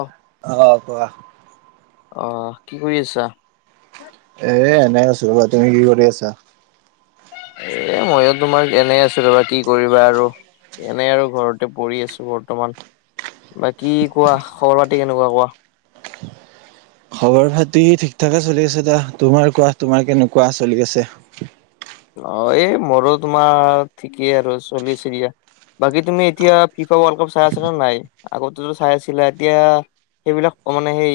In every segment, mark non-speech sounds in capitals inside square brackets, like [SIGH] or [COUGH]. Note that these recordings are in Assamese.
অঁ। অঁ ', কোৱা? অঁ', কি কৰি আছা? এ এনেই আছো ৰবা। তুমি কি কৰি আছা? এ মইও তোমাৰ এনেই আছো ৰবা কি কৰিবা আৰু। এনেই আৰু ঘৰতে পৰি আছো বৰ্তমান। বাকী কোৱা খবৰ-খাতি কেনেকুৱা কোৱা? খবৰ-খাতি ঠিক থাকে চলি আছে দিয়া। তোমাৰ কোৱা তোমাৰ কেনেকুৱা চলি আছে? অ', এই মোৰো তোমাৰ ঠিকেই আৰু চলি আছে দিয়া। বাকী তুমি এতিয়া ফিফ ৱৰ্ল্ড কাপ চাই আছা নে নাই আগতেতো চাই আছিলা। এতিয়া- সেইবিলাক মানে সেই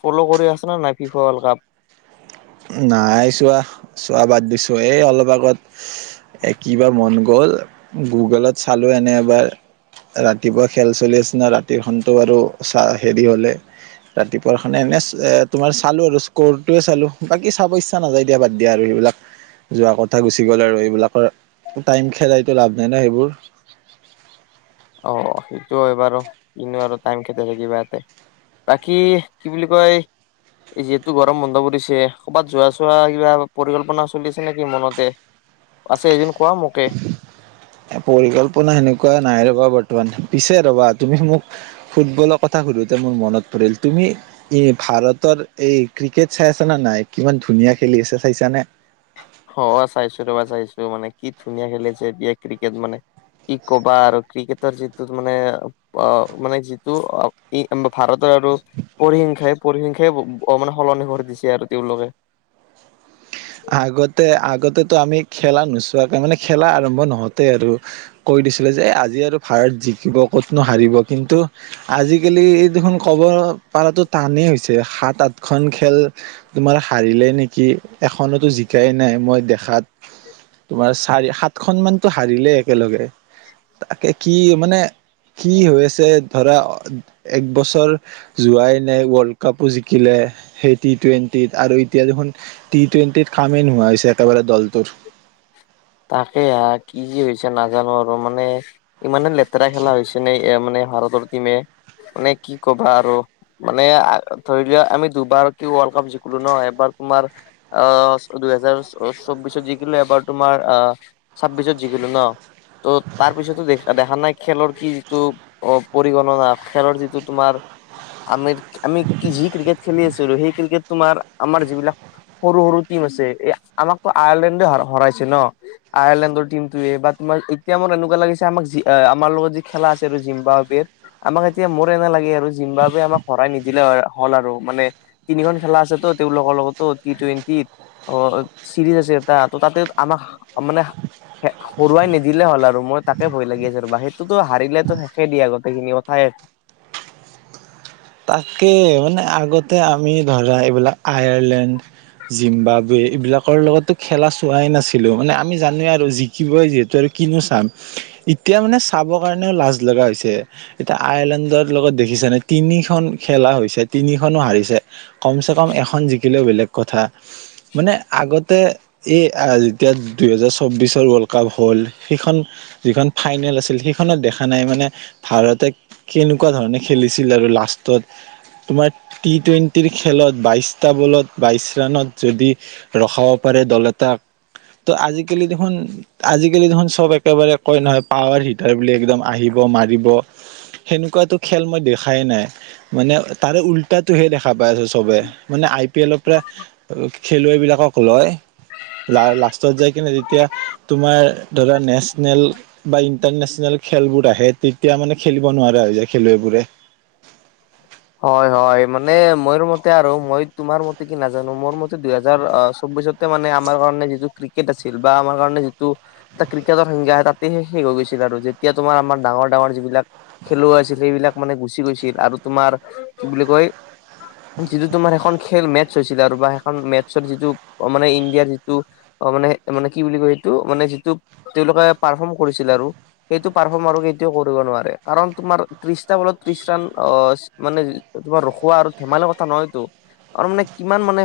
ফ'ল' কৰি আছে নে নাই ফিফ ৱৰ্ল্ড কাপ। নাই চোৱা, চোৱা বাদ দিছো। এই অলপ আগত- কিবা মন গ'ল গুগলত চালো এনেই এবাৰ। ৰাতিপুৱা খেল চলি আছে না, ৰাতিৰ খনতো আৰু চা হেৰি হ'লে- ৰাতিপুৱাখনে এনেই তোমাৰ চালোঁ আৰু ইস্কুল টো চালোঁ। বাকী চাব ইচ্ছা নাযায় আৰু দিয়া বাদ দিয়া আৰু সেইবিলাক। যোৱা কথা গুচি গ'ল আৰু এইবিলাকৰ টাইম খেলাইতো লাভ নাই ন সেইবোৰ। অঁ', সেইটো হয় বাৰু, এনেও আৰু টাইম কেইটা থাকিব ইয়াতে। বাকী কি বুলি কয়- এই যিহেতু গৰম বন্ধ পৰিছে, কৰ'বাত যোৱা-চোৱা কিবা পৰিকল্পনা চলিছে নেকি মনতে? আছে এজন কোৱা মোকে। পৰিকল্পনা সেনেকুৱা নাই ৰবা বৰ্তমান, পিছে ৰবা তুমি মোক ফুটবলৰ কথা সুধোতে মোৰ মনত পৰিল, তুমি ই ভাৰতৰ এই ক্ৰিকেট চাই আছে নে নাই কিমান ধুনীয়া খেলি আছে চাইছানে? অ', চাইছো ৰবা চাইছো মানে কি ধুনীয়া খেলিছে এয়া ক্ৰিকেট মানে। ই ক'ব আৰু ক্ৰিকেটৰ যিটো মানে আঁহ মানে যিটো অঁ ভাৰতৰ আৰু পৰিসংখ্যাই পৰিসংখ্যাই মানে সলনি কৰি দিছে আৰু তেওঁলোকে। আগতে আগতেটো আমি খেলা নোচোৱাকৈ মানে খেলা আৰম্ভ নহওতেই আৰু। কৈ দিছিলে যে আজি আৰু ভাৰত জিকিব ক'তনো হাৰিব। কিন্তু আজিকালি দেখোন ক'ব পাৰাতো টানেই হৈছে, সাত আঠখন খেল তোমাৰ হাৰিলে নেকি এখনতো জিকাই নাই, মই দেখাত তোমাৰ চাৰি সাতখন মানটো হাৰিলে একেলগে, তাকে কি মানে কি হৈ আছে ধৰা এক বছৰ যোৱাই নাই ৱৰ্ল্ডকাপো জিকিলে, সেই টি টুৱেণ্টিত আৰু এতিয়া দেখোন টি টুৱেণ্টিত কামেই নোহোৱা হৈ গৈছে একেবাৰে দলটোৰ। তাকে অ কি কি হৈছে নাজানো আৰু মানে। ইমানে লেতেৰা খেলা হৈছে নে, মানে ভাৰতৰ টিমে মানে কি কবা আৰু মানে ধৰি লোৱা আমি দুবাৰ কি ৱৰ্ল্ড কাপ জিকিলো ন এবাৰ তোমাৰ। অঁ, দুইহেজাৰ চৌবিশত জিকিলো এবাৰ তোমাৰ অ ছাব্বিশত যিকিলো ন। ত' তাৰ পিছতো দে দেখা নাই খেলৰ কি যিটো। অ পৰিগণনা খেলৰ যিটো তোমাৰ। আমি আমি কি যি ক্ৰিকেট খেলি আছিলো, সেই ক্ৰিকেট তোমাৰ আমাৰ যিবিলাক সৰু সৰু টিম আছে, এই আমাকতো আয়াৰলেণ্ডে হৰাইছে ন। আয়াৰলেণ্ডৰ টিমটোৱে বাত তোমাৰ এতিয়া মোৰ এনেকুৱা লাগিছে আমাক আঁ আমাৰ লগত যি খেলা আছে আৰু জিমবাবেৰ। আমাক এতিয়া মোৰ এনে লাগে আৰু জিমাবাবে আমাক হৰাই নিদিলে হ'ল আৰু মানে। তিনিখন খেলা আছে তো তেওঁলোকৰ লগতো টি টুৱেণ্টিত অ চিৰিজ আছে এটা, ত তাতে আমাক মানে [INAUDIBLE] হৰুোৱাই নিদিলে হ'ল আৰু মই তাকে ভয় লাগি আছে ৰবা, সেইটোতো হাৰিলেতো শেষে দিয়া। গোটেই খিনি কথাই তাকে, মানে আগতে আমি ধৰা এইবিলাক আয়াৰলেণ্ড জিম্বাবৱেৰ এইবিলাকৰ লগতো খেলা চোৱাই নাছিলো মানে আমি জানোৱে আৰু জিকিবই যিহেতু আৰু কিনো চাম। এতিয়া মানে চাবৰ কাৰণেও লাজ লগা হৈছে। এতিয়া আয়াৰলেণ্ডৰ লগত দেখিছা নে তিনি খন খেলা হৈছে তিনিখনো হাৰিছে কম চে কম এখন জিকিলেও বেলেগ কথা। মানে আগতে এ যেতিয়া দুইহেজাৰ চৌবিশৰ ৱৰ্ল্ড কাপ হ'ল, সেইখন যিখন ফাইনেল আছিল, সেইখনত দেখা নাই মানে ভাৰতে কেনেকুৱা ধৰণে খেলিছিল আৰু লাষ্ট ত' তোমাৰ টি টুৱেণ্টিৰ খেলত, বাইশটা বলত বাইশ ৰাণত যদি ৰখাব পাৰে দল এটাক, ত' আজিকালি দেখোন আজিকালি দেখোন চব একেবাৰে কয় নহয় পাৱাৰ হিটাৰ বুলি একদম আহিব মাৰিব। সেনেকুৱাটো খেল মই দেখাই নাই। মানে তাৰে উল্টাটোহে দেখা পাই আছোঁ চবে, মানে আই পি এলৰ পৰা খেলুৱৈ বিলাকক লয়, লা লাষ্টত যাই কিনে তেতিয়া তোমাৰ ধৰি লোৱা নেচনেল বা ইণ্টাৰনেচনেল খেলবোৰ আহে, তেতিয়া মানে খেলিব নোৱাৰা হৈ যায় খেলুৱৈবোৰে। হয় হয়, মানে মোৰ মতে আৰু মই তোমাৰ মতে কি নাজানো, মোৰ মতে দুইহেজাৰ চৌবিশত মানে আমাৰ কাৰণে যিটো ক্ৰিকেট আছিল বা আমাৰ কাৰণে যিটো এটা ক্ৰিকেটৰ সংজ্ঞা তাতেই শেষ হৈ গৈছিল আৰু যেতিয়া তোমাৰ আমাৰ ডাঙৰ ডাঙৰ যিবিলাক খেলুৱৈ আছিল, সেইবিলাক মানে গুচি গৈছিল আৰু তোমাৰ কি বুলি কয় যিটো তোমাৰ এখন খেল মেটছ হৈছিল আৰু বা সেইখন মেটছৰ যিটো মানে ইণ্ডিয়াৰ যিটো অ মানে, মানে কি বুলি কয় সেইটো, মানে যিটো তেওঁলোকে পাৰফৰ্ম কৰিছিলে আৰু সেইটো পাৰফৰ্ম আৰু কেতিয়াও কৰিব নোৱাৰে, কাৰণ তোমাৰ ত্ৰিশটা বলত ত্ৰিশ ৰান অ মানে তোমাৰ ৰখোৱা আৰু ধেমালি কথা নহয়তো আৰু মানে কিমান মানে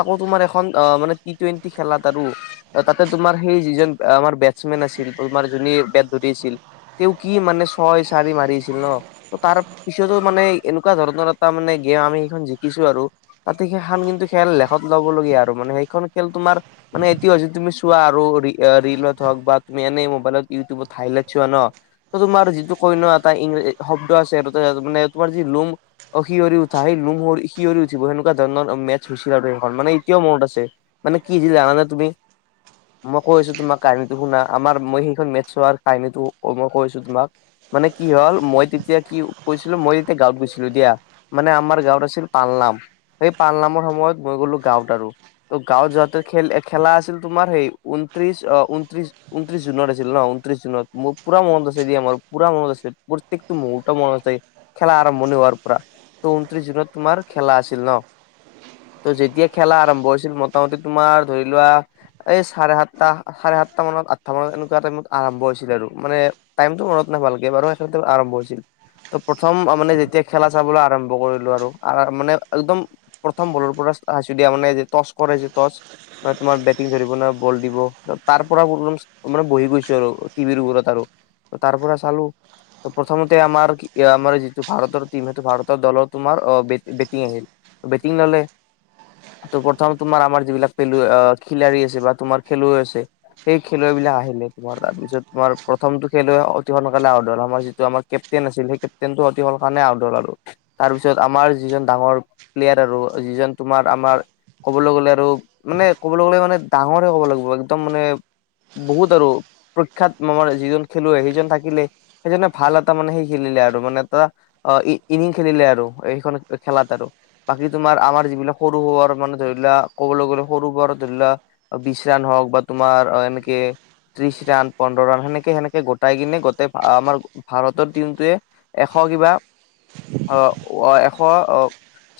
আকৌ তোমাৰ এখন মানে টি টুৱেণ্টি খেলাত আৰু তাতে তোমাৰ সেই যিজন আমাৰ বেটচমেন আছিল তোমাৰ যোনে বেট ধৰি আছিল তেওঁ কি মানে ছয় চাৰি মাৰিছিল ন, ত' তাৰ পিছতো মানে এনেকোৱা ধৰণৰ এটা মানে গেম আমি সেইখন জিকিছো আৰু তাতে সেইখন কিন্তু খেল লেখত ল'বলগীয়া আৰু মানে সেইখন খেল তোমাৰ মানে এতিয়াও যদি তুমি চোৱা আৰু ৰিলত হওক বা তুমি এনেই মোবাইলত ইউটিউবত হাইলাইট চোৱা ন ত', তোমাৰ যিটো কয় ন, এটা ইং-শব্দ আছে সেইটো মানে তোমাৰ যি নোম অ সিঁয়ৰি উঠা, সেই নোম সিঁয়ৰি উঠিব সেনেকোৱা ধৰণৰ মেচ হৈছিল আৰু সেইখন, মানে এতিয়াও মনত আছে। মানে কি হৈছিল জানানে তুমি? মই কৈ আছো তোমাক কাহিনীটো শুনা, আমাৰ মই সেইখন মেটচ হোৱাৰ কাহিনীটো মই কৈছো তোমাক মানে কি হ'ল, মই তেতিয়া কি কৈছিলো মই তে গাঁৱত গৈছিলো দিয়া, মানে আমাৰ গাঁৱত আছিল পালনাম সেই পালনামৰ সময়ত মই গ'লো গাঁৱত আৰু ত' গাঁৱত যোৱাতে খেল খেলা আছিল তোমাৰ সেই ঊনত্ৰিশ অ' ঊনত্ৰিশ ঊনত্ৰিছ জুনত আছিল ন ঊনত্ৰিছ জুনত, মোৰ পুৰা মনত আছে দিয়া মোৰ পুৰা মনত আছে প্ৰত্যেকটো মুহূৰ্ত মনত আছে। খেলা আৰম্ভণি হোৱাৰ পৰা, ত ঊনত্ৰিছ জুনত তোমাৰ খেলা আছিল ন ত' যেতিয়া খেলা আৰম্ভ হৈছিল, মোটামুটি তোমাৰ ধৰি লোৱা এই চাৰে সাতটা চাৰে সাতটা মানত আঠটা মানত এনেকোৱা টাইমত আৰম্ভ হৈছিলে আৰু মানে টাইমটো মনত নাই ভালকে বাৰু, সেইখন খেল আৰম্ভ হৈছিল ত' প্ৰথম মানে যেতিয়া খেলা চাবলৈ আৰম্ভ কৰিলো আৰু মানে একদম প্ৰথম বলৰ পৰা আছো দিয়া মানে যে টচ কৰে যে টচ ন তোমাৰ বেটিং ধৰিব ন বল দিব তাৰ পৰা প্ৰব্লেমচ মানে বহি গৈছো আৰু টিভিৰ ওচৰত আৰু তাৰ পৰা চালো ত' প্ৰথমতে আমাৰ এতিয়া আমাৰ যিটো ভাৰতৰ টিম সেইটো ভাৰতৰ দলৰ তোমাৰ বেটিং আহিল। বেটিং ল'লে ত' প্ৰথম তোমাৰ আমাৰ যিবিলাক পেলুৱৈ অ খিলাৰি আছে বা তোমাৰ খেলুৱৈ আছে সেই খেলুৱৈ বিলাক আহিলে তোমাৰ তাৰপিছত তোমাৰ প্ৰথমটো খেলুৱৈ অতি সোনকালে আউট হ'ল আমাৰ যিটো আমাৰ কে প্তেইন আছিল, সেই কেপ্তেইনটো অতি হ'ল কাৰণে আউট হ'ল আৰু। তাৰপিছত আমাৰ যিজন ডাঙৰ প্লেয়াৰ আৰু যিজন তোমাৰ আমাৰ ক'বলৈ গ'লে আৰু মানে ক'বলৈ গ'লে মানে ডাঙৰ হে ক'ব লাগিব একদম মানে বহুত আৰু প্ৰখ্যাত আমাৰ যিজন খেলুৱৈ সেইজন থাকিলে সেইজনে ভাল এটা মানে সেই খেলিলে আৰু আৰু মানে এটা অ ইনিং খেলিলে আৰু এইখন খেলাত আৰু বাকী তোমাৰ আমাৰ যিবিলাক সৰু হৰ মানে ধৰি লোৱা ক'বলৈ গ'লে সৰু বৰ ধৰি লোৱা বিশ ৰান হওক বা তোমাৰ অ এনেকে ত্ৰিশ ৰাণ পোন্ধৰ ৰাণ সেনেকে সেনেকে গোটাই কিনে গোটেই আমাৰ ভাৰতৰ টিমটোৱে এশ কিবা অহ অ এশ অ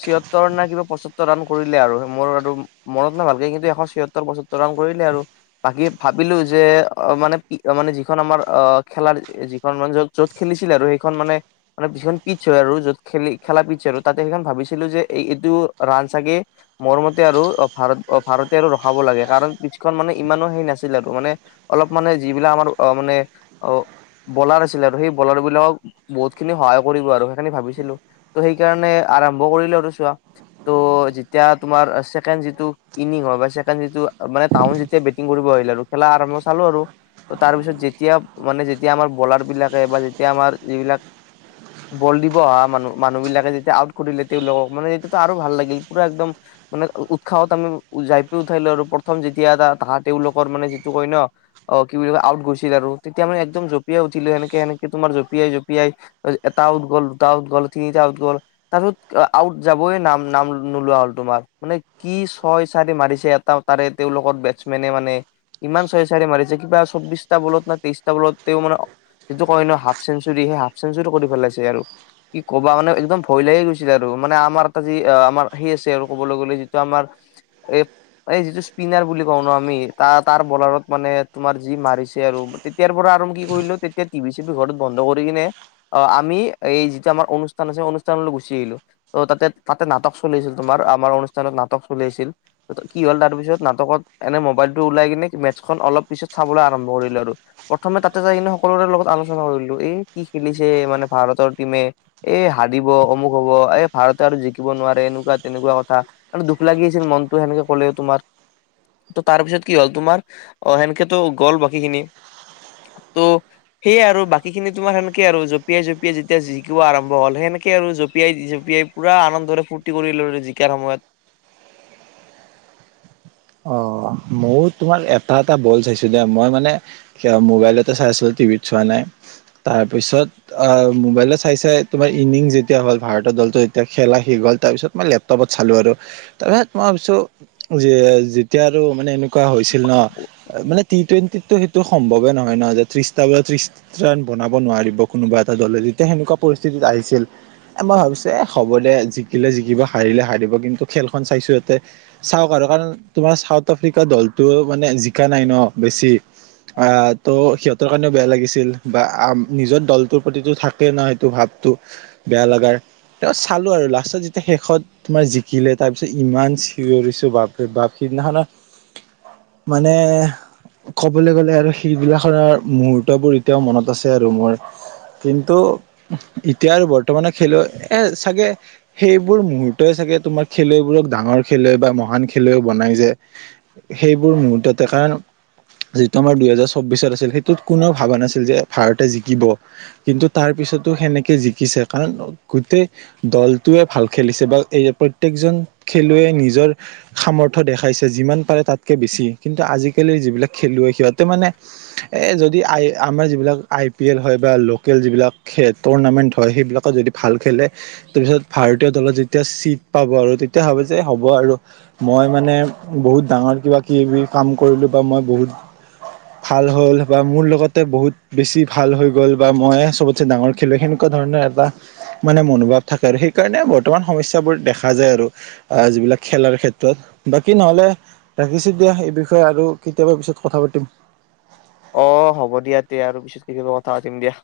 ছিয়সত্তৰ না কিবা পয়সত্তৰ ৰান কৰিলে আৰু মোৰ আৰু মনত নাই ভালকে, কিন্তু এশ ছিসত্তৰ পয়সত্তৰ ৰান কৰিলে আৰু। বাকী ভাবিলো যে অ মানে-মানে যিখন আমাৰ অ খেলাৰ যিখন মানে য'ত য'ত খেলিছিলে আৰু সেইখন মানে মানে যিখন পিটছ হয় আৰু, য'ত খেলি-খেলা পিটছ হয় আৰু, তাতে সেইখন ভাবিছিলো যে, এই এইটো ৰাণ চাগে মোৰ মতে আৰু অ' ভাৰত-অ' ভাৰতে আৰু ৰখাব লাগে, কাৰণ পিছখন মানে ইমানো সেই নাছিল আৰু মানে অলপ মানে যিবিলাক আমাৰ অ মানে অ বলাৰ আছিলে আৰু সেই বলাৰ বিলাকক বহুত খিনি সহায় কৰিব আৰু সেইখিনি ভাবিছিলো ত' সেইকাৰণে আৰম্ভ কৰিলো আৰু চোৱা [UNINTELLIGIBLE] ইনিং হয় বাছে কানে টো মানে টাওন যেতিয়া বেটিং কৰিব আহিল আৰু খেলা আৰম্ভ চালো আৰু তাৰ পিছত যেতিয়া মানে যেতিয়া আমাৰ বলাৰ বিলাকে বা যেতিয়া আমাৰ যিবিলাক বল দিব অহা মানুহ মানুহ বিলাকে যেতিয়া আউট কৰিলে তেওঁলোকক মানে যেতিাতো আৰু ভাল লাগিল পুৰা একদম মানে উৎসাহত আমি জাই পি উঠাই লো আৰু প্ৰথম যেতিয়া তাহ তেওঁলোকৰ মানে যিটো কয় ন অ কি বুলি ক আউট গৈছিল আৰু তেয়ানে একদম জঁপিয়াইঠিলো সনেকে সেনেকে তোম জপিয়াই জপি পাই এটা আউট গ'ল দুটা আউ গ'ল তিনিটাউট গ'ল তাৰপিত আউট যাবই নাম নাম নোলোৱা হল তোমাৰ মানে কি ছয় চাৰি মাৰিছে এটা তাৰে তেওঁলোকৰ বেটছমেনে মানে ইমান ছয় চাৰে মাৰিছে কিবা চৌবিশটা বলত ন তেইশটা বলত তেওঁ মানে যিটো কয় ন হাফ চেী যদি সেই হাফ চেঞ্চী কৰি ভাল লাইছে আৰু কি ক'বা মানে একদম ভয় লাগে গৈছিলে আৰু মানে আমাৰ এটা যি আমাৰ সেই আছে আৰু কবলৈ গ'লে যিটো আমাৰ এই এই যিটো স্পিনাৰ বুলি কওঁ ন আমি তাৰ তাৰ বলাৰত মানে তোমাৰ যি মাৰিছে আৰু তেতিয়াৰ পৰা আৰু কি কৰিলো তেতিয়া টিভি চিভি ঘৰত বন্ধ কৰি কিনে অ আমি এই যিটো আমাৰ অনুষ্ঠান আছে অনুষ্ঠানলৈ গুচি আহিলো ত' তাতে তাতে নাটক চলি আছিল তোমাৰ আমাৰ অনুষ্ঠানত নাটক চলি আছিল ত কি হ'ল তাৰ পিছত নাটকত এনে মোবাইলতটো ওলাই কিনে মেথছখন অলপ পিছত চাবলৈ আৰম্ভ কৰিলো আৰু প্ৰথমে তাতে যাই কিন্তু সকলোৰে লগত আলোচনা কৰিলো এ কি খেলিছে মানে ভাৰতৰ টিমে এ হাৰিব অমুক হব এ ভাৰতে আৰু জিকিব নোৱাৰে এনেকুৱা তেনেকুৱা কথা আৰুা দুখ লাগি আছিল মনটো সেনেকে ক'লে তোমাৰ ত তাৰ পিছত কি হ'ল তোমাৰ অ সেনকেতো গ'ল বাকী খিনি তো সেইয়ে আৰু বাকী সেইখিনি তোমাৰ সেনেকৈ আৰু জঁপিয়াই জপিয়াই যেতিয়া জিকিব আৰম্ভ হ'ল সেনেকৈ আৰু জপিয়াই জঁপিয়াই পূৰা আনন্দ ধৰে ফূৰ্তি কৰি লৈৰে জিকাৰ সময়ত অ মও তোমাৰ এটা এটা বল চাইছো দে মই মানে সেয়া মোবাইলতে চাই আছিলো টিভিত চোৱা নাই তাৰ পিছত অ মোবাইলত চাই চাই তোমাৰ ইনিং যেতিয়া হ'ল ভাৰতৰ দলটো যেতিয়া খেলা শি গ'ল তাৰপিছত মই ল তপত চালোঁ আৰু তাৰে মই ভাবিছোঁ যে যেতিয়া আৰু মানে এনেকুৱা হৈছিল ন মানে টি টুৱেণ্টি টো সেইটো সম্ভৱে নহয় নহয় যে ত্ৰিশটা বা ত্ৰিশ বনাব নোৱাৰিব কোনোবা এটা দলে যেতিয়া সেনেকুৱা পৰিস্থিতিত আহিছিল মই ভাবিছে হ'ব দে জিকিলে জিকিব হাৰিলে হাৰিব কিন্তু খেলখন চাইছো ইয়াতে চাওক আৰু কাৰণ তোমাৰ চাউথ আফ্ৰিকাৰ দলটো মানে জিকা নাই ন বেছি আহ ত' সিহঁতৰ কাৰণেও বেয়া লাগিছিল বা আ নিজৰ দলটোৰ প্ৰতিটো থাক স ন সেইটো ভাৱটো বেয়া লগাৰ তাৰ চালো আৰু লাষ্টত যেতিয়া শেষত তোমাৰ জিকিলে তাৰ পিছত ইমান চিঞৰিছো বাপৰে বাপ সিদিনাখন মানে ক'বলৈ গ'লে আৰু সেই বিলাকৰ মুহুৰ্তবোৰ এতিয়াও মনত আছে আৰু মোৰ কিন্তু এতিয়া আৰু বৰ্তমানে খেলুৱ এ চাগে সেইবোৰ মুহুৰ্তই চাগে তোমাৰ খেলুৱৈবোৰক ডাঙৰ খেলুৱৈ বা মহান খেলুৱৈ বনাই যে। সেইবোৰ মুহূৰ্ততে কাৰণ- যিটো আমাৰ দুহেজাৰ চৌবিশত আছিল, সেইটোত কোনেও ভাবা নাছিল যে ভাৰতে জিকিব। কিন্তু তাৰ পিছতো সেনেকে জিকিছে। কাৰণ গোটেই- দলটোৱে ভাল খেলিছে বা এই প্ৰত্যেকজন খেলুৱৈ- নিজৰ সামথ অ দেখাইছে যিমান পাৰে তাতকে বেছি। কিন্তু আজিকালি যিবিলাক খেলুৱৈ সিহঁতে মানে- এই যদি আই আমাৰ যিবিলাক আই পি এল হয় বা লোকেল যিবিলাক- খে টুৰ্ণামেন্ট হয়, সেইবিলাকত যদি ভাল খেলে- তাৰপিছত ভাৰতীয় দলত যেতিয়া ছিট পাব আৰু তেতিয়া ভাবে যে হ'ব আৰু মই- মানে বহুত ডাঙৰ কিবা কি কাম কৰিলো বা মই বহুত- ভাল হ'ল বা মোৰ লগতে বহুত বেছি ভাল হৈ গ'ল বা মই চবতে ডাঙৰ খেলোঁ সেনেকুৱা ধৰণৰ এটা- মানে মনোভাৱ থাকে আৰু সেইকাৰণে বৰ্তমান সমস্যাবোৰ দেখা যায় আৰু। আহ যিবিলাক খেলাৰ ক্ষেত্ৰত- বাকী নহলে ৰাখিছো দিয়া। এই বিষয়ে আৰু কেতিয়াবা পিছত কথা পাতিম। অঁ হ'ব দিয়া তে আৰু পিছত কি কিবি কথা পাতিম দিয়া।